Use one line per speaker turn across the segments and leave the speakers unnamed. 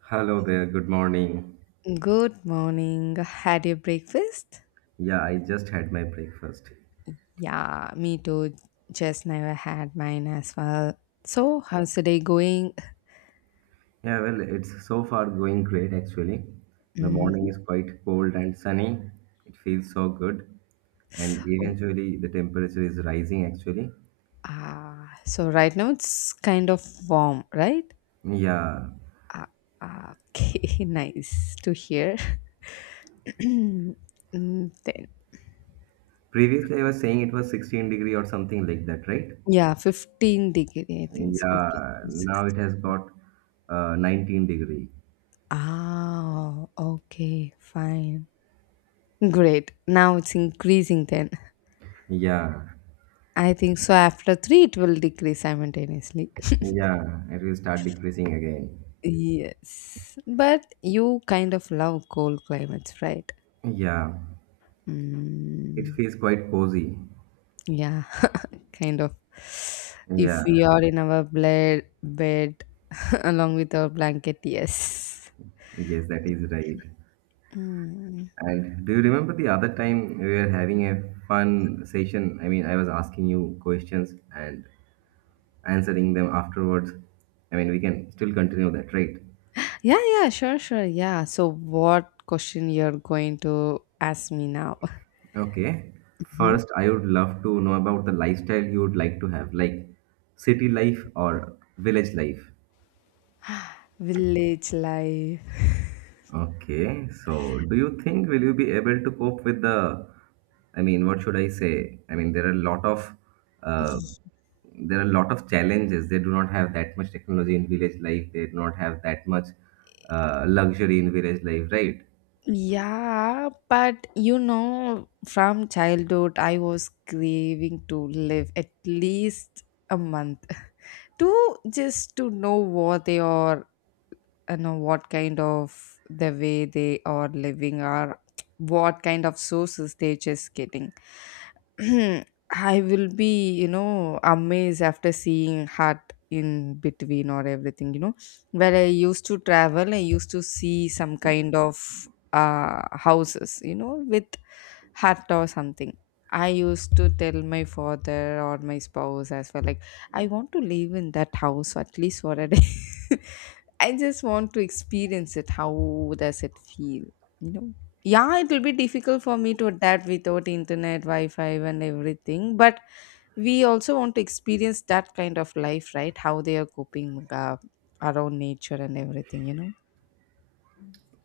Hello there, good morning.
Good morning. Had your breakfast?
Yeah, I just had my breakfast.
Yeah, me too. Just never had mine as well. So, how's the day going?
Yeah, well, it's so far going great actually. The
Hmm.
morning is quite cold and sunny. It feels so good. And
Oh,
eventually the temperature is rising actually.
ah, so right now it's kind of warm, right?
Yeah.
Ah, ah, okay, nice to hear. Mm, then,
Previously I was saying it was 16 degree or something like that, right?
yeah, 15 degree, I think. So, 15
Yeah,
to
now it
16.
has got 19 degree.
Ah, okay, fine. Great. Now it's increasing then.
Yeah.
I think so. After three, it will decrease simultaneously.
Yeah, it will start decreasing again.
Yes, but you kind of love cold climates, right?
Yeah. It
Mm,
feels quite cozy.
yeah, kind of. If
Yeah.
we are in our bed along with our blanket, yes.
Yes, that is right.
Mm.
And do you remember the other time we were having a fun session? I mean, I was asking you questions and answering them afterwards. I mean, we can still continue that, right?
Yeah, yeah, sure, sure. Yeah. So, what question you're going to ask me now?
Okay.
Mhm.
First, I would love to know about the lifestyle you would like to have, like city life or village life.
Village life.
Okay, so do you think will you be able to cope with the, I mean, what should I say? I mean, there are a lot of, uh, there are a lot of challenges. They do not have that much technology in village life. They do not have that much luxury in village life, right?
Yeah, but you know, from childhood, I was craving to live at least a month to just to know what they are you know what kind of the way they are living or what kind of sources they just getting. I will be, you know, amazed after seeing heart in between or everything, you know, where I used to travel I used to see some kind of houses, you know, with hut or something. I used to tell my father or my spouse as well like I want to live in that house at least for a day. I just want to experience it. How does it feel? You know? Yeah, it will be difficult for me to adapt without internet, Wi Fi, and everything. But we also want to experience that kind of life, right? How they are coping around nature and everything, you know?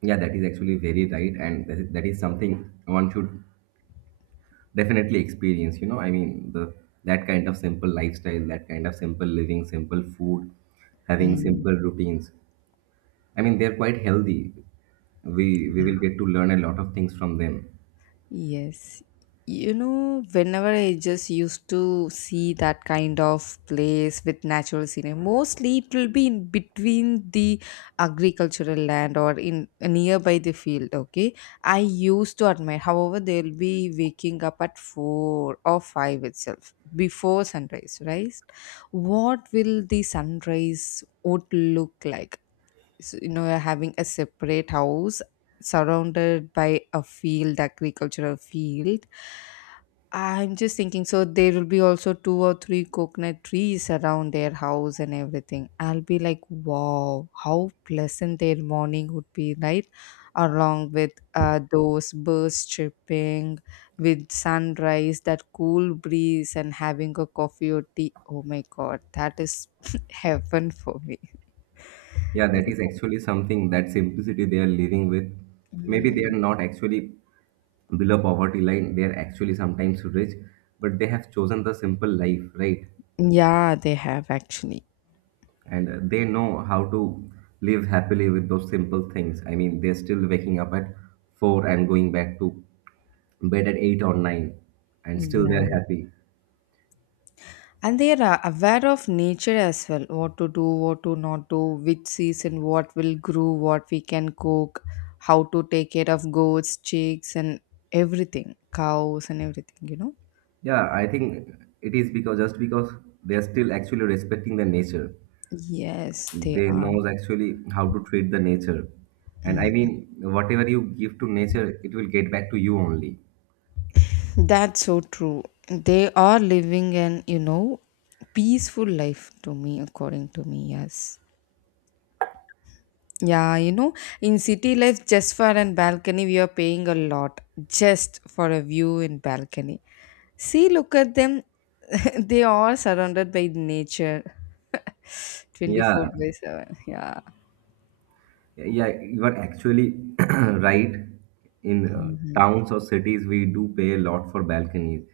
Yeah, that is actually very right, and that is something one should definitely experience. You know, I mean, the that kind of simple lifestyle, that kind of simple living, simple food, having
Mm.
simple routines. I mean, they're quite healthy. We
Yeah.
will get to learn a lot of things from them.
Yes. You know, whenever I just used to see that kind of place with natural scenery, mostly it will be in between the agricultural land or in nearby the field. Okay, I used to admire. However, they'll be waking up at 4 or 5 itself before sunrise. Right? What will the sunrise would look like? You know, having a separate house surrounded by a field, agricultural field. I'm just thinking so there will be also two or three coconut trees around their house and everything. I'll be like wow, how pleasant their morning would be, right, along with those birds chirping with sunrise, that cool breeze and having a coffee or tea. Oh my god, that is heaven for me.
Yeah,
It
that
is
is
like,
actually something that simplicity they are living with. Maybe they are
mm.
not actually below poverty line. They are actually sometimes rich, but they have chosen the simple life, right?
Yeah, they have actually.
And they know how to live happily with those simple things. I mean, they're still waking up at four and going back to bed at eight or nine, and still
Yeah.
they're happy.
And they are aware of nature as well. What to do, what to not do, which season, what will grow, what we can cook, how to take care of goats, chicks, and everything, cows, and everything, you know?
Yeah, I think it is because just because they are still actually respecting the nature.
Yes, they
They
are.
knows actually how to treat the nature. And I
Mm.
mean, whatever you give to nature, it will get back to you only.
That's so true. They are living an, you know, peaceful life to me, according to me, yes. Yeah, you know, in city life, just for an balcony, we are paying a lot just for a view in balcony. See, look at them. They are surrounded by nature
Yeah,
24 by 7. Yeah.
yeah, you are actually right. In
Mhm.
towns or cities, we do pay a lot for balconies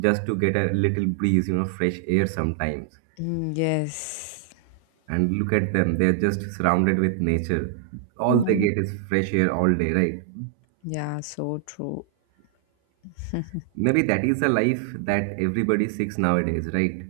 just to get a little breeze, you know, fresh air sometimes.
Mm, yes.
And look at them, they're just surrounded with nature. All they
Hmm.
get is fresh air all day, right?
Yeah, so true.
Maybe that is a life that everybody seeks nowadays, right?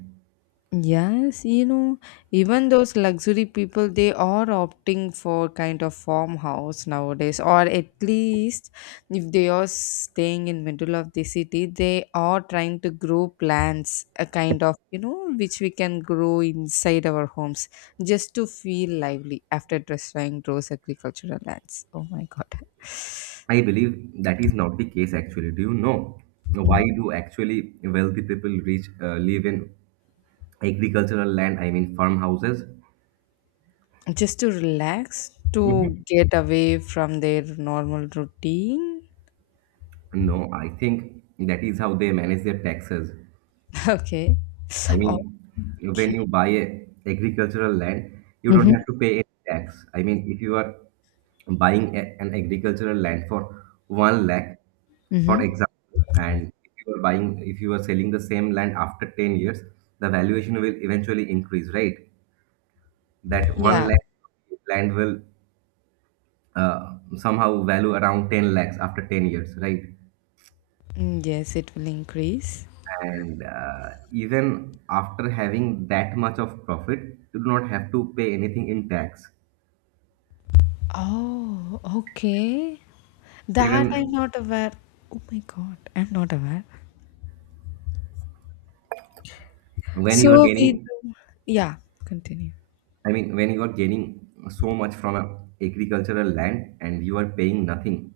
Yes, you know, even those luxury people, they are opting for kind of farmhouse nowadays, or at least if they are staying in middle of the city, they are trying to grow plants, a kind of, you know, which we can grow inside our homes just to feel lively after destroying those agricultural lands. Oh my God.
I believe that is not the case actually. Do you know why
Mm.
do actually wealthy people reach live in agricultural land? I mean farmhouses.
Just to relax,
Mhm.
to get away from their normal routine.
No, I think that is how they manage their taxes.
Okay.
I mean, when
Okay.
you buy a agricultural land, you don't
Mm-hmm.
have to pay any tax. I mean, if you are buying an agricultural land for one lakh, for
Mm-hmm.
example, and if you are buying, if you are selling the same land after 10 years, the valuation will eventually increase, right? That one
Yeah.
lakh land will somehow value around 10 lakhs after 10 years, right?
Mm, yes, it will increase.
And even after having that much of profit, you do not have to pay anything in tax.
Oh, okay. That I'm
Even
not aware. Oh my God, I'm not aware.
when you are
So we
gaining,
do. Yeah, continue.
I mean, when you are gaining so much from a agricultural land and you are paying nothing,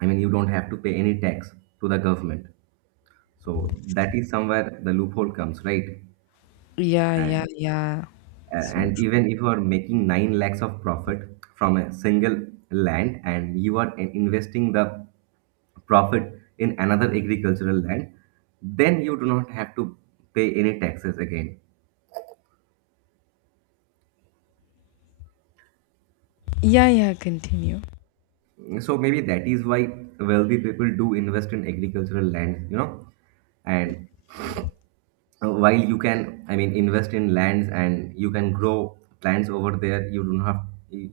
I mean, you don't have to pay any tax to the government. So that is somewhere the loophole comes, right?
Yeah, yeah,
And
yeah. So
and
true.
even if you are making nine lakhs of profit from a single land and you are investing the profit in another agricultural land, then you do not have to pay any taxes again.
Yeah, yeah, continue.
So maybe that is why wealthy people do invest in agricultural land, you know, and uh, while you can I mean invest in lands and you can grow plants over there, you don't have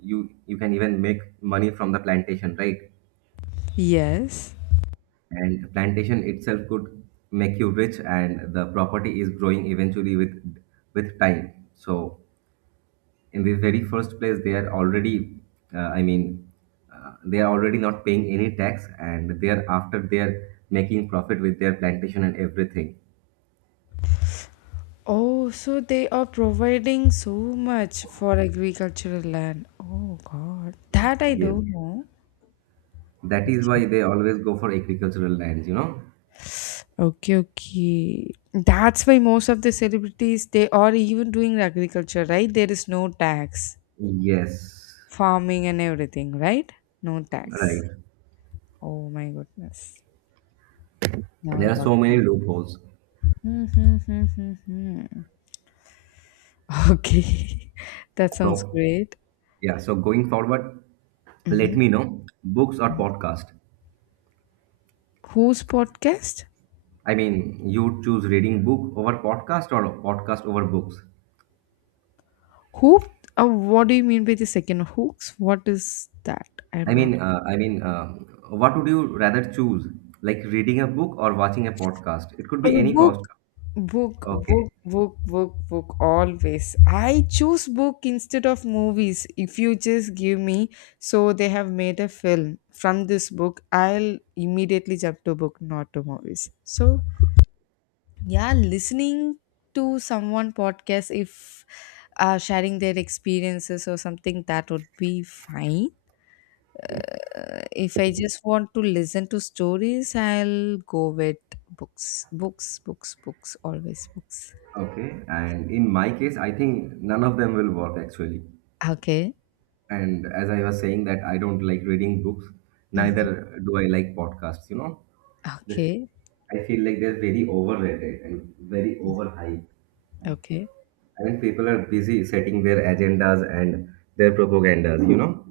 you can even make money from the plantation, right?
Yes.
And plantation itself could make you rich, and the property is growing eventually with time. So in the very first place they are already uh, i mean they are already not paying any tax, and thereafter they are making profit with their plantation and everything.
Oh, so they are providing so much for agricultural land. Oh God, that I
Yes,
don't know.
that is why they always go for agricultural lands, you know.
Okay, okay. That's why most of the celebrities they are even doing agriculture, right? There is no tax,
Yes,
farming and everything, right? No tax.
right.
Oh my goodness. Now I
There are
got
so many
it.
loopholes.
Mhm. Okay, that sounds
So,
great.
yeah, so going forward, let
Mhm.
me know books or podcast.
Whose podcast?
I mean, you choose reading book over podcast or podcast over books.
Who? What do you mean by the second hooks? What is that? I'm
I
not.
mean, uh, I mean, uh, what would you rather choose? Like reading a book or watching a podcast? It could
A
be any
book.
podcast.
Book,
Okay,
book, book, book, book, always. I choose book instead of movies. If you just give me, so they have made a film from this book, I'll immediately jump to book, not to movies. So, yeah, listening to someone podcast, if sharing their experiences or something, that would be fine. If I just want to listen to stories, I'll go with books, books, books, books, always books.
okay. And in my case, I think none of them will work actually.
Okay.
And as I was saying that I don't like reading books,
Mm-hmm.
neither do I like podcasts, you know. This
Okay,
I feel like they're very overrated and very overhyped.
okay.
I mean people are busy setting their agendas and their propagandas, you know.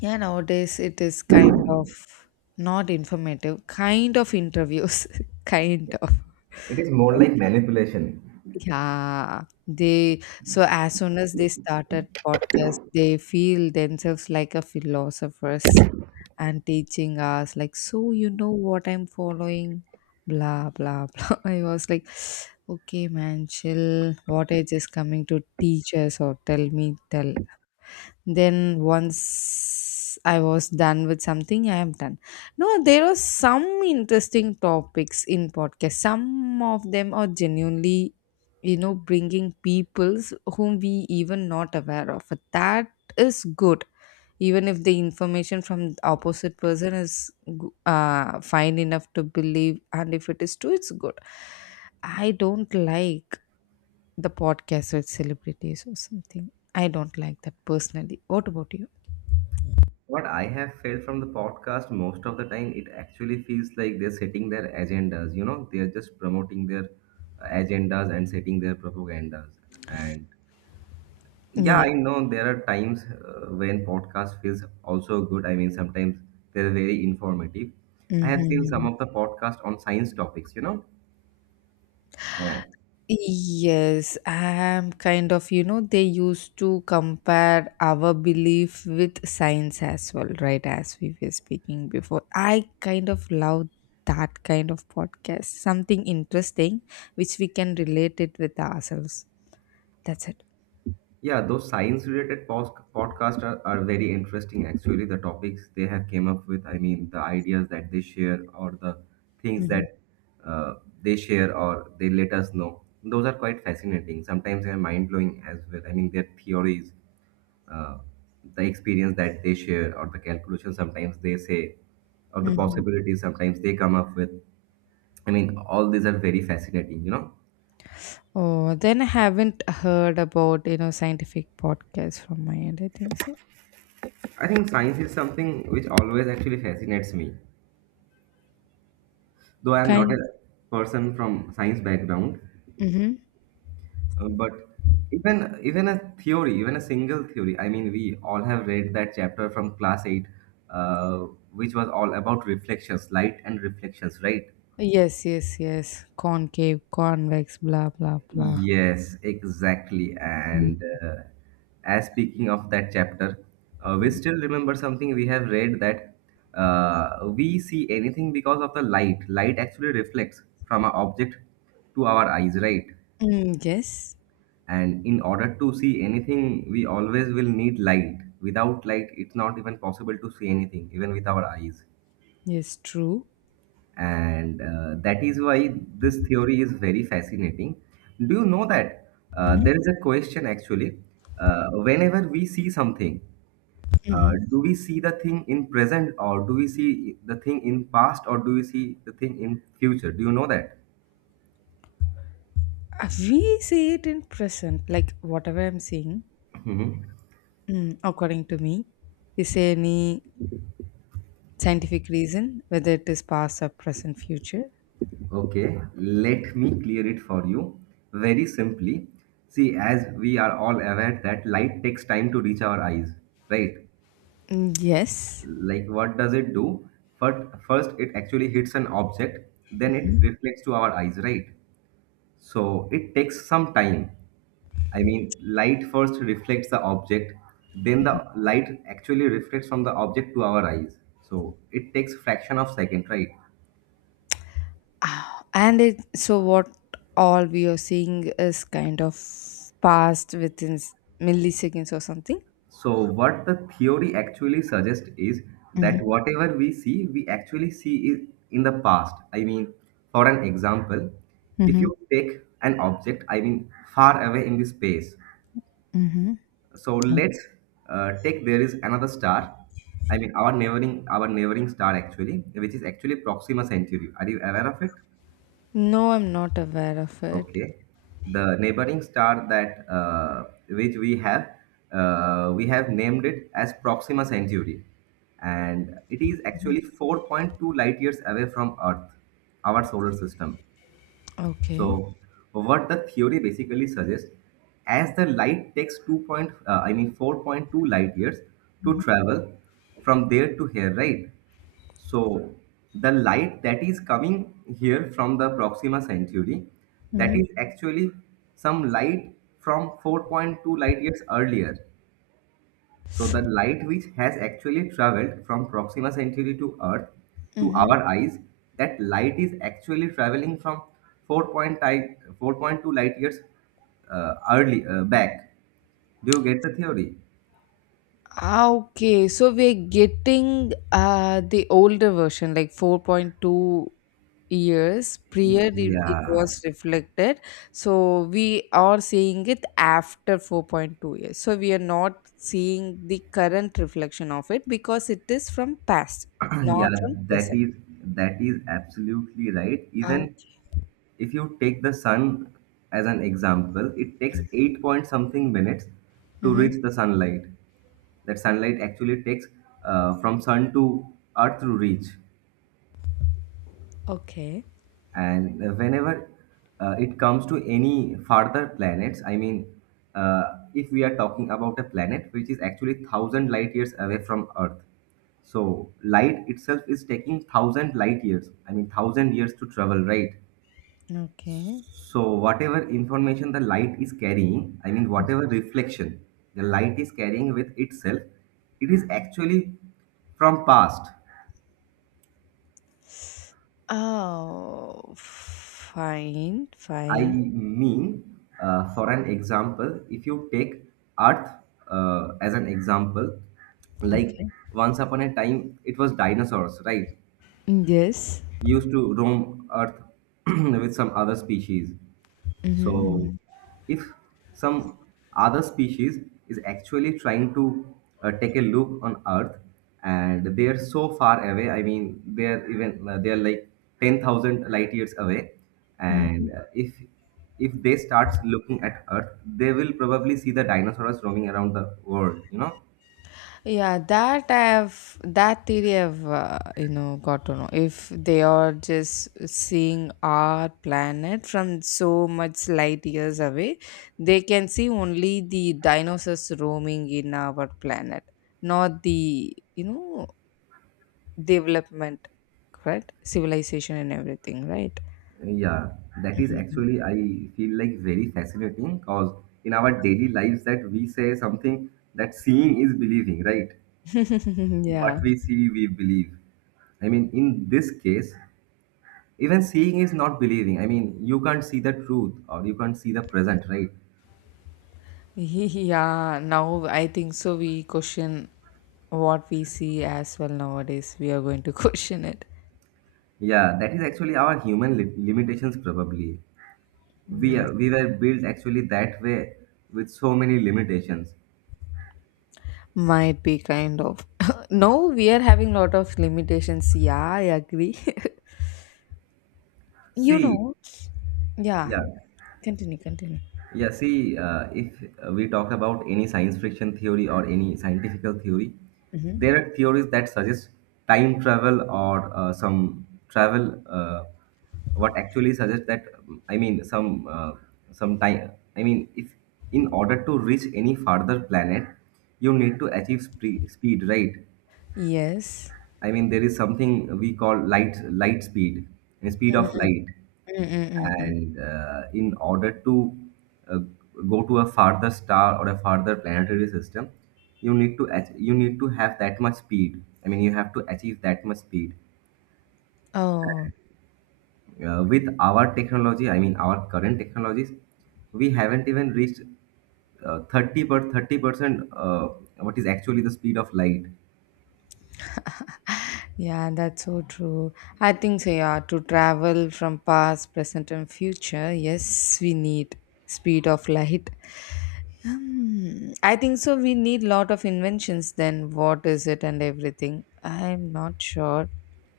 Yeah, nowadays it is kind of not informative, kind of interviews, kind of.
It is more like manipulation.
Yeah, they, so as soon as they started podcast, they feel themselves like a philosophers and teaching us like, so you know what I'm following, blah blah blah. I was like, okay, man, chill. What age is coming to teach us or tell me tell then once I was done with something I am done. No, there are some interesting topics in podcast, some of them are genuinely, you know, bringing peoples whom we even not aware of. That is good, even if the information from the opposite person is fine enough to believe, and if it is true it's good. I don't like the podcast with celebrities or something, I don't like that personally. What about you?
What I have felt from the podcast most of the time, it actually feels like they're setting their agendas, you know, they're just promoting their agendas and setting their propagandas. And yeah,
Yeah.
I know there are times when podcast feels also good. I mean, sometimes they're very informative. I have seen some
Mhm.
of the podcast on science topics, you know. Uh,
Yes, I'm kind of, you know, they used to compare our belief with science as well, right? As we were speaking before. I kind of love that kind of podcast. Something interesting which we can relate it with ourselves. That's it.
yeah, those science related podcasts are very interesting actually. The topics they have came up with, I mean, the ideas that they share or the things
Hmm.
that uh, they share or they let us know. Those are quite fascinating. Sometimes they're mind blowing as well. I mean, their theories, uh, the experience that they share or the calculation sometimes they say or the
Hmm.
possibilities sometimes they come up with, I mean all these are very fascinating, you know.
Oh, then I haven't heard about, you know, scientific podcasts from my end, I think so.
I think science is something which always actually fascinates me, though I am not
Kind.
a person from science background.
Mm-hmm.
But even a theory, even a single theory, I mean we all have read that chapter from class 8, uh, which was all about reflections light and reflections, right?
Yes, yes, yes. Concave, convex, blah, blah, blah.
Yes, exactly.
Mm.
And as speaking of that chapter, we
Mm.
still remember something we have read that we see anything because of the light. Light actually reflects from an object to our eyes, right?
Mm, yes,
And in order to see anything, we always will need light. Without light, it's not even possible to see anything, even with our eyes.
yes, true.
And that is why this theory is very fascinating. Do you know that
Hmm.
there is a question actually? Whenever we see something,
Hmm.
do we see the thing in present, or do we see the thing in past, or do we see the thing in future? Do you know that?
We see it in present, like whatever I'm seeing,
Mhm.
mm, according to me, is there any scientific reason whether it is past or present, future?
Okay, let me clear it for you very simply. See, as we are all aware that light takes time to reach our eyes, right?
Mm, yes.
Like what does it do? First first it actually hits an object, then it reflects to our eyes, right? So it takes some time. I mean light first reflects the object, then the light actually reflects from the object to our eyes. So it takes fraction of second, right?
Ah, and it, so what all we are seeing is kind of past within milliseconds or something.
So, what the theory actually suggests is that
Mm-hmm.
whatever we see, we actually see it in the past. I mean, for an example, if
Mm-hmm.
you take an object, I mean, far away in the space.
Mm-hmm.
So let's take there is another star. I mean, our neighboring star actually, which is actually Proxima Centauri. Are you aware of it?
No, I'm not aware of it.
Okay. The neighboring star that which we have named it as Proxima Centauri, and it is actually 4.2 light years away from Earth, our solar system.
Okay.
So, what the theory basically suggests, as the light takes 2 point, uh, I mean 4.2 light years to
Mm-hmm.
travel from there to here, right? So the light that is coming here from the Proxima Centauri, that is actually some light from 4.2 light years earlier. So the light which has actually traveled from Proxima Centauri to Earth to
Mm-hmm.
our eyes, that light is actually traveling from 4.5 4.2 light years early back. Do you get the theory?
Okay, so we're getting the older version, like 4.2 years prior it
Yeah,
was reflected. So we are seeing it after 4.2 years. So we are not seeing the current reflection of it because it is from past,
yeah,
not from
that
present.
is that is absolutely right. Even
Okay.
if you take the sun as an example, it takes 8 point something minutes to
Mm-hmm.
reach the sunlight. That sunlight actually takes from sun to earth to reach.
Okay.
And whenever it comes to any farther planets, I mean, if we are talking about a planet which is actually 1,000 light years away from earth. So light itself is taking 1,000 light years, I mean, 1,000 years to travel, right?
Okay.
So whatever information the light is carrying, I mean whatever reflection the light is carrying with itself, it is actually from past.
Oh, fine,
I
fine.
mean, for an example, if you take Earth as an example, like
Okay.
once upon a time it was dinosaurs, right?
Yes.
Used to roam Earth with some other species. So,
Mm-hmm.
if some other species is actually trying to take a look on Earth, and they are so far away. I mean, they are even they are like 10,000 light years away, and
Hmm.
if they start looking at Earth, they will probably see the dinosaurs roaming around the world.
Yeah, that I've that theory I've you know got to know, if they are just seeing our planet from so much light years away, they can see only the dinosaurs roaming in our planet, not the, you know, development, correct? Civilization and everything, right?
Yeah, that is actually, I feel like, very fascinating because in our daily lives, that we say something, that seeing is believing, right?
Hmm.
What
Yeah.
we see, we believe. I mean, in this case, even seeing is not believing. I mean, you can't see the truth or you can't see the present, right?
Yeah, now I think so. We question what we see as well nowadays. We are going to question it.
Yeah, that is actually our human limitations probably.
Yes.
We were built actually that way, with so many limitations.
Might be kind of. No, we are having lot of limitations. Yeah, I agree. You
See.
know, yeah,
Yeah.
continue, continue.
Yeah, see, if we talk about any science fiction theory or any scientific theory,
Hmm.
there are theories that suggest time travel or some travel. What actually suggests that I mean, some time. I mean, if in order to reach any farther planet, you need to achieve speed, right?
Yes.
I mean, there is something we call light speed, speed of light,
Mm-mm-mm-mm.
and in order to uh, go to a farther star or a farther planetary system, you need to you need to have that much speed. I mean, you have to achieve that much speed.
Oh.
With our technology, I mean, our current technologies, we haven't even reached 30 percent. What is actually the speed of light?
Yeah, that's so true. I think so, yeah, to travel from past, present, and future, yes, we need speed of light. Hmm, I think so. We need lot of inventions. Then what is it and everything? I'm not sure.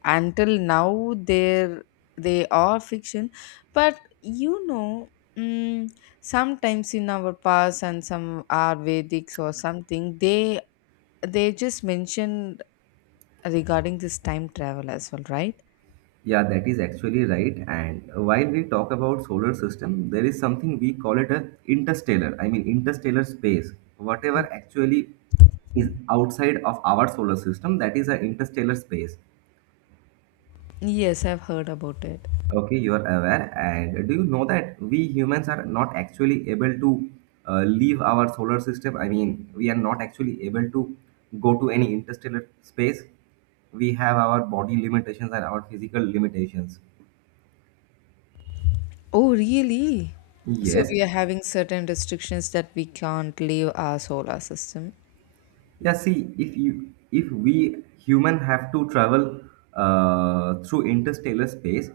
Until now, they are fiction, but you know, mm, sometimes in our past and some are Vedics or something, they just mentioned regarding this time travel as well, right?
Yeah, that is actually right. And while we talk about solar system, there is something we call it a interstellar. I mean, interstellar space. Whatever actually is outside of our solar system, that is a interstellar space.
Yes, I've heard about it.
Okay, you are aware. And do you know that we humans are not actually able to leave our solar system? I mean, we are not actually able to go to any interstellar space. We have our body limitations and our physical limitations.
Oh, really? So
Yes.
we are having certain restrictions that we can't leave our solar system.
Yeah, see, if we human have to travel through interstellar space,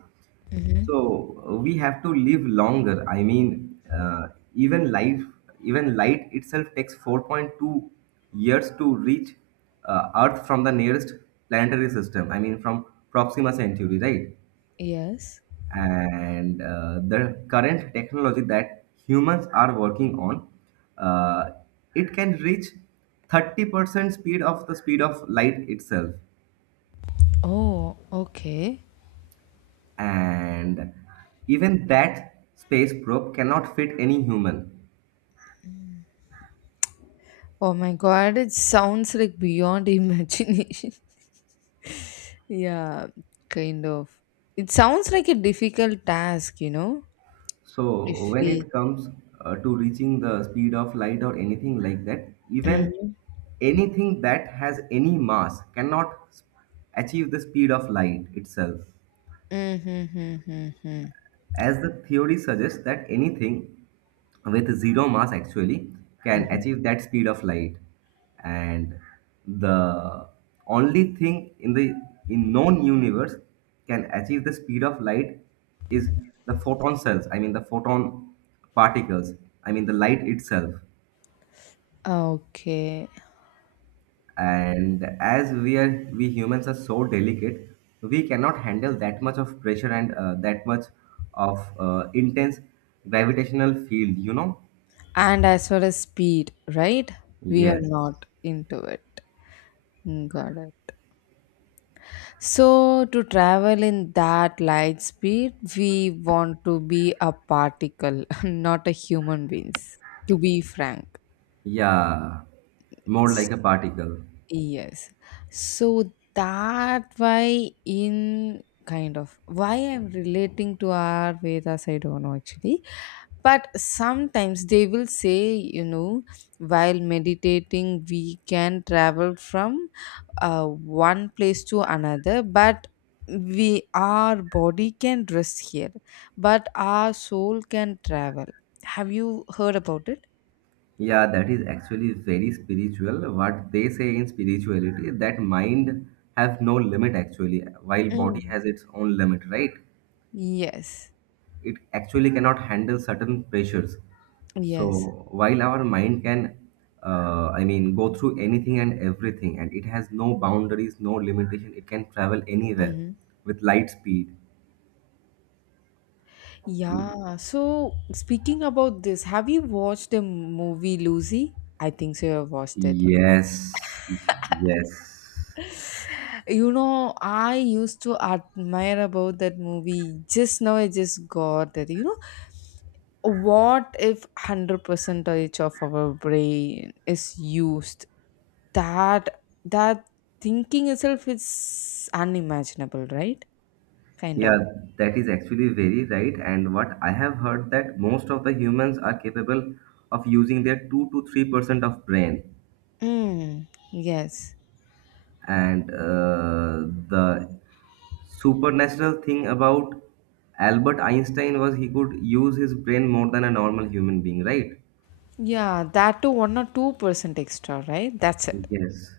Hmm.
so we have to live longer. I mean, even life, even light itself takes 4.2 years to reach Earth from the nearest planetary system. I mean, from Proxima Centauri, right?
Yes.
And the current technology that humans are working on, uh, it can reach 30% speed of the speed of light itself.
Oh, okay.
And even that space probe cannot fit any human.
Oh my God, it sounds like beyond imagination. Yeah, kind of. It sounds like a difficult task, you know?
So
If
when
we.
it comes to reaching the speed of light or anything like that, even
Mm-hmm.
anything that has any mass cannot achieve the speed of light itself,
Mm-hmm. Mm-hmm.
as the theory suggests that anything with zero mass actually can
Mm-hmm.
achieve that speed of light. And the only thing in the in known universe can achieve the speed of light is the photon cells. I mean, the photon particles. I mean, the light itself.
Okay.
And as we are we humans are so delicate, we cannot handle that much of pressure and that much of intense gravitational field, you know?
And as well as speed, right? We are
Yes.
not into it. Mm, got it. So, to travel in that light speed, we want to be a particle, not a human beings, to be frank.
Yeah, more
S-.
like a particle.
Yes. So, that why in kind of why I'm relating to our Vedas, I don't know actually. But sometimes they will say, you know, while meditating we can travel from one place to another, but we, our body can rest here but our soul can travel. Have you heard about it?
Yeah, that is actually very spiritual, what they say in spirituality, that mind have no limit actually, while body
Mm.
has its own limit, right?
Yes.
It actually cannot handle certain pressures.
Yes.
So while our mind can, I mean, go through anything and everything, and it has no boundaries, no limitation, it can travel anywhere
Hmm.
with light speed.
Yeah, so speaking about this, have you watched the movie Lucy? I think so you have watched it.
Yes, yes.
You know, I used to admire about that movie. Just now I just got that. What if 100% of our brain is used? That thinking itself is unimaginable, right? Kind
Yeah,
of.
that is actually very right. And what I have heard, that most of the humans are capable of using their 2 to 3% of brain.
Mm, yes.
And the supernatural thing about Albert Einstein was he could use his brain more than a normal human being, right?
Yeah, that to 1 or 2% extra, right? That's it.
Yes.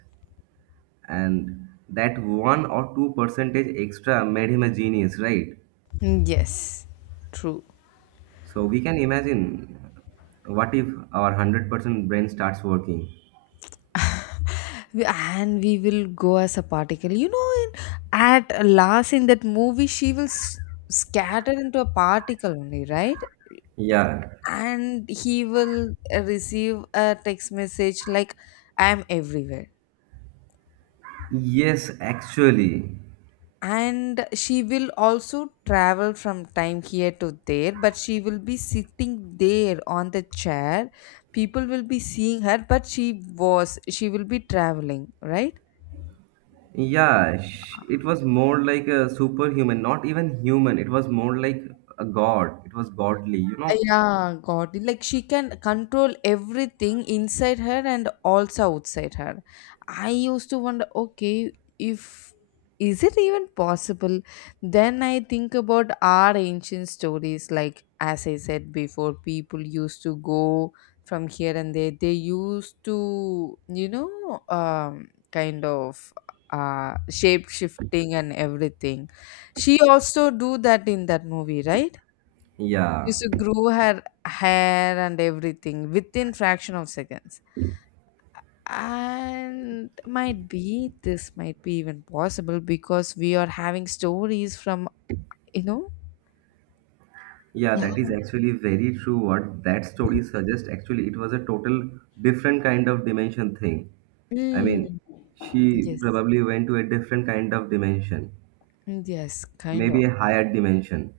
And that one or two percentage extra made him a genius, right?
Mm, yes, true.
So we can imagine, what if our 100% brain starts working?
And we will go as a particle, in, at last in that movie she will scatter into a particle only, right?
Yeah.
And he will receive a text message like, I am everywhere.
Yes, actually.
And she will also travel from time here to there, but she will be sitting there on the chair. People will be seeing her, but she will be traveling, right?
Yeah, it was more like a superhuman, not even human. It was more like a god. It was godly, you know?
Yeah, God. Like she can control everything inside her and also outside her. I used to wonder, okay, if, is it even possible? Then I think about our ancient stories. Like as I said before, people used to go from here and there. They used to, kind of, shape shifting and everything. She also do that in that movie, right?
Yeah.
Used to grow her hair and everything within fraction of seconds. And might be this might be even possible, because we are having stories from, you know
Yeah,
yeah.
that is actually very true. What that story suggests, actually, it was a total different kind of dimension thing. I mean,
Mm,
she
yes.
probably went to a different kind of dimension,
Mm, yes, kind of.
maybe a higher dimension.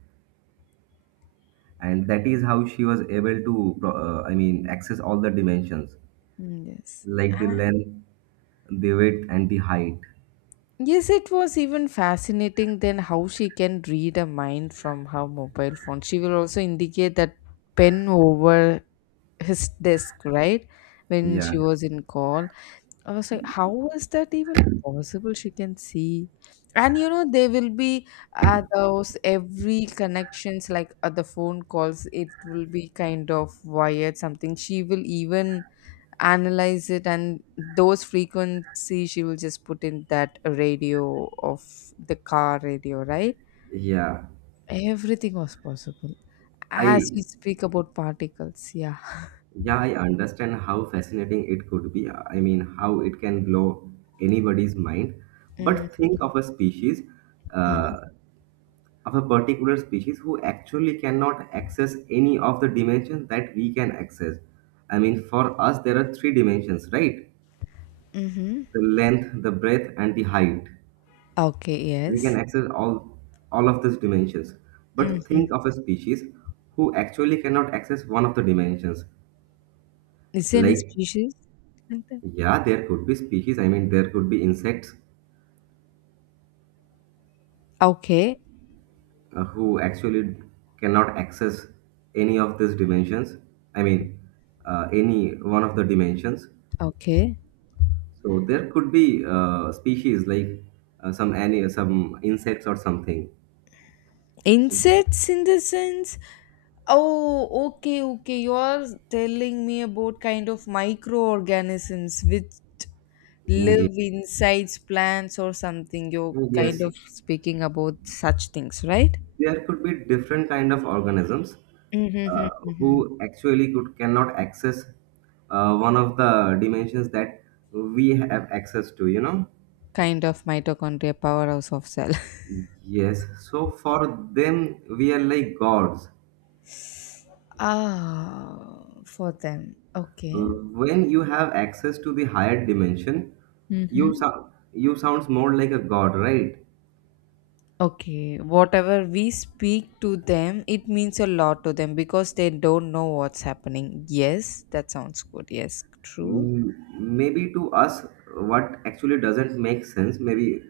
And that is how she was able to, I mean, access all the dimensions,
Mm, yes.
like the
Ah,
length, the width, and the height.
yes, it was even fascinating. Then how she can read a mind from her mobile phone? She will also indicate that pen over his desk, right, when
Yeah.
she was in call. I was like, how is that even possible? She can see. And you know, they will be at those every connections, like at the phone calls, it will be kind of wired something. She will even analyze it, and those frequency she will just put in that radio of the car radio, right?
Yeah,
Everything was possible. As
I
we speak about particles, yeah.
yeah, I understand how fascinating it could be. I mean, how it can blow anybody's mind. But
Mm-hmm.
think of a species, uh, of a particular species who actually cannot access any of the dimensions that we can access. I mean, for us, there are three dimensions, right?
Mm-hmm.
The length, the breadth, and the height.
Okay,
We can
yes.
access all of these dimensions. But
Hmm.
think of a species who actually cannot access one of the dimensions,
Is there any
like.
species like that?
Yeah, there could be species. I mean, there could be insects
Okay,
who actually cannot access any of these dimensions. I mean, any one of the dimensions.
okay.
So there could be species like some insects or something.
Insects in the sense, oh, okay, okay. You're telling me about kind of microorganisms which
Mm, yeah.
live inside plants or something. You're kind
Yes,
of speaking about such things, right?
there could be different kind of organisms uh,
Mm-hmm.
who actually could cannot access one of the dimensions that we have access to, you know.
Kind of mitochondria, powerhouse of cell.
Yes, so for them, we are like gods.
Ah, for them. Okay.
When you have access to the higher dimension,
Mm-hmm.
you sounds more like a god, right?
Okay, whatever we speak to them, it means a lot to them because they don't know what's happening. Yes, that sounds good. Yes, true.
Mm, maybe to us, what actually doesn't make sense. Maybe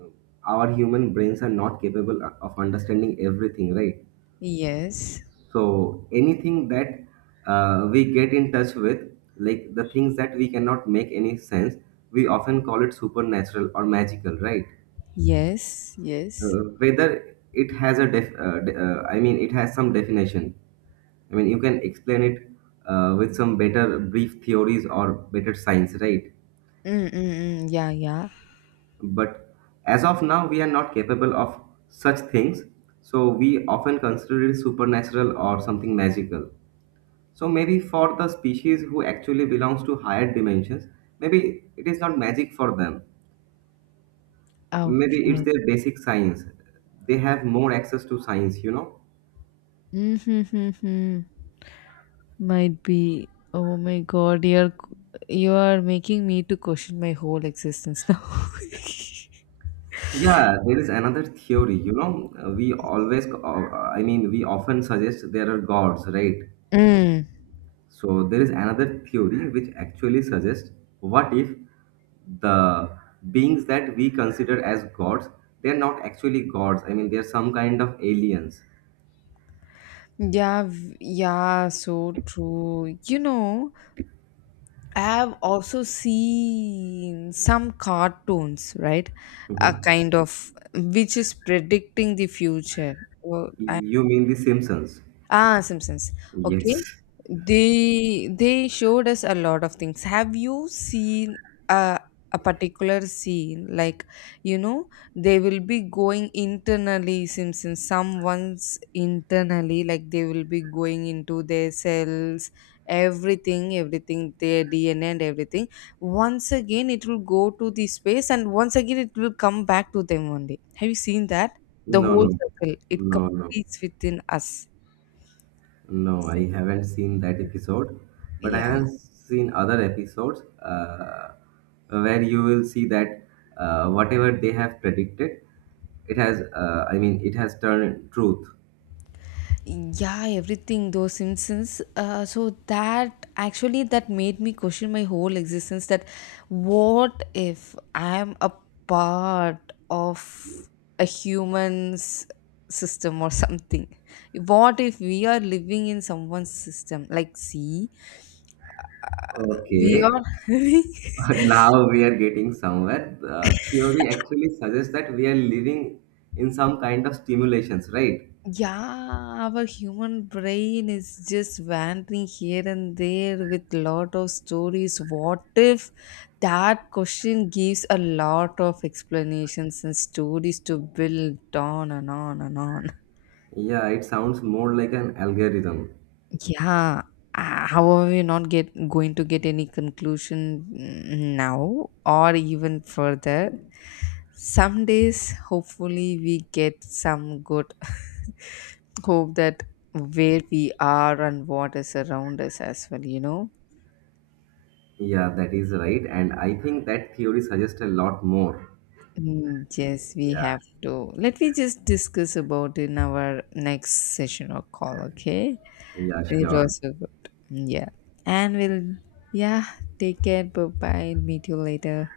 uh, our human brains are not capable of understanding everything, right?
Yes,
So anything that we get in touch with, like the things that we cannot make any sense, we often call it supernatural or magical, right?
yes, yes.
Whether it has a I mean, it has some definition. I mean, you can explain it with some better brief theories or better science, right?
Mm, mm, mm. Yeah, yeah.
But as of now, we are not capable of such things, so we often consider it supernatural or something magical. So maybe for the species who actually belongs to higher dimensions, maybe it is not magic for them. Maybe it's
Okay.
their basic science. They have more access to science, you know.
Mm-hmm. Might be. Oh my God, you are making me to question my whole existence now.
Yeah, there is another theory. You know, I mean, we often suggest there are gods, right?
Mm.
So there is another theory which actually suggests, what if the beings that we consider as gods, they're not actually gods. I mean, they're some kind of aliens.
Yeah, yeah, so true. You know, I have also seen some cartoons, right? A
Mhm.
kind of which is predicting the future. Well, I.
You mean the Simpsons?
Ah, Simpsons. Okay.
Yes.
They showed us a lot of things. Have you seen a particular scene like, you know, they will be going internally, Simpsons, someone's internally, like they will be going into their cells, everything their DNA and everything. Once again it will go to the space, and once again it will come back to them one day. Have you seen that? The
No,
whole
no,
circle it
no, no.
completes within us.
No, I haven't seen that episode, but I
Yeah.
haven't seen other episodes where you will see that whatever they have predicted, it has, I mean, it has turned truth.
Yeah, everything those Simpsons, so that actually that made me question my whole existence, that what if I am a part of a human's system or something? What if we are living in someone's system, like see, we
Okay,
are
now we are getting somewhere. The theory actually suggests that we are living in some kind of stimulations, right?
Yeah, our human brain is just wandering here and there with lot of stories. What if that question gives a lot of explanations and stories to build on and on and on?
Yeah, it sounds more like an algorithm.
Yeah. How are we not get going to get any conclusion mm, now or even further? Some days, hopefully, we get some good. Hope that where we are and what is around us as well, you know.
Yeah, that is right, and I think that theory suggests a lot more.
Mm, yes, we
Yeah,
have to, let me just discuss about in our next session or call, okay?
yeah,
It
sure.
was so good, yeah. And we'll, yeah, take care, bye bye, meet you later.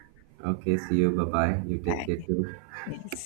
Okay, see you. Bye bye. You
Bye.
take care too.
Yes.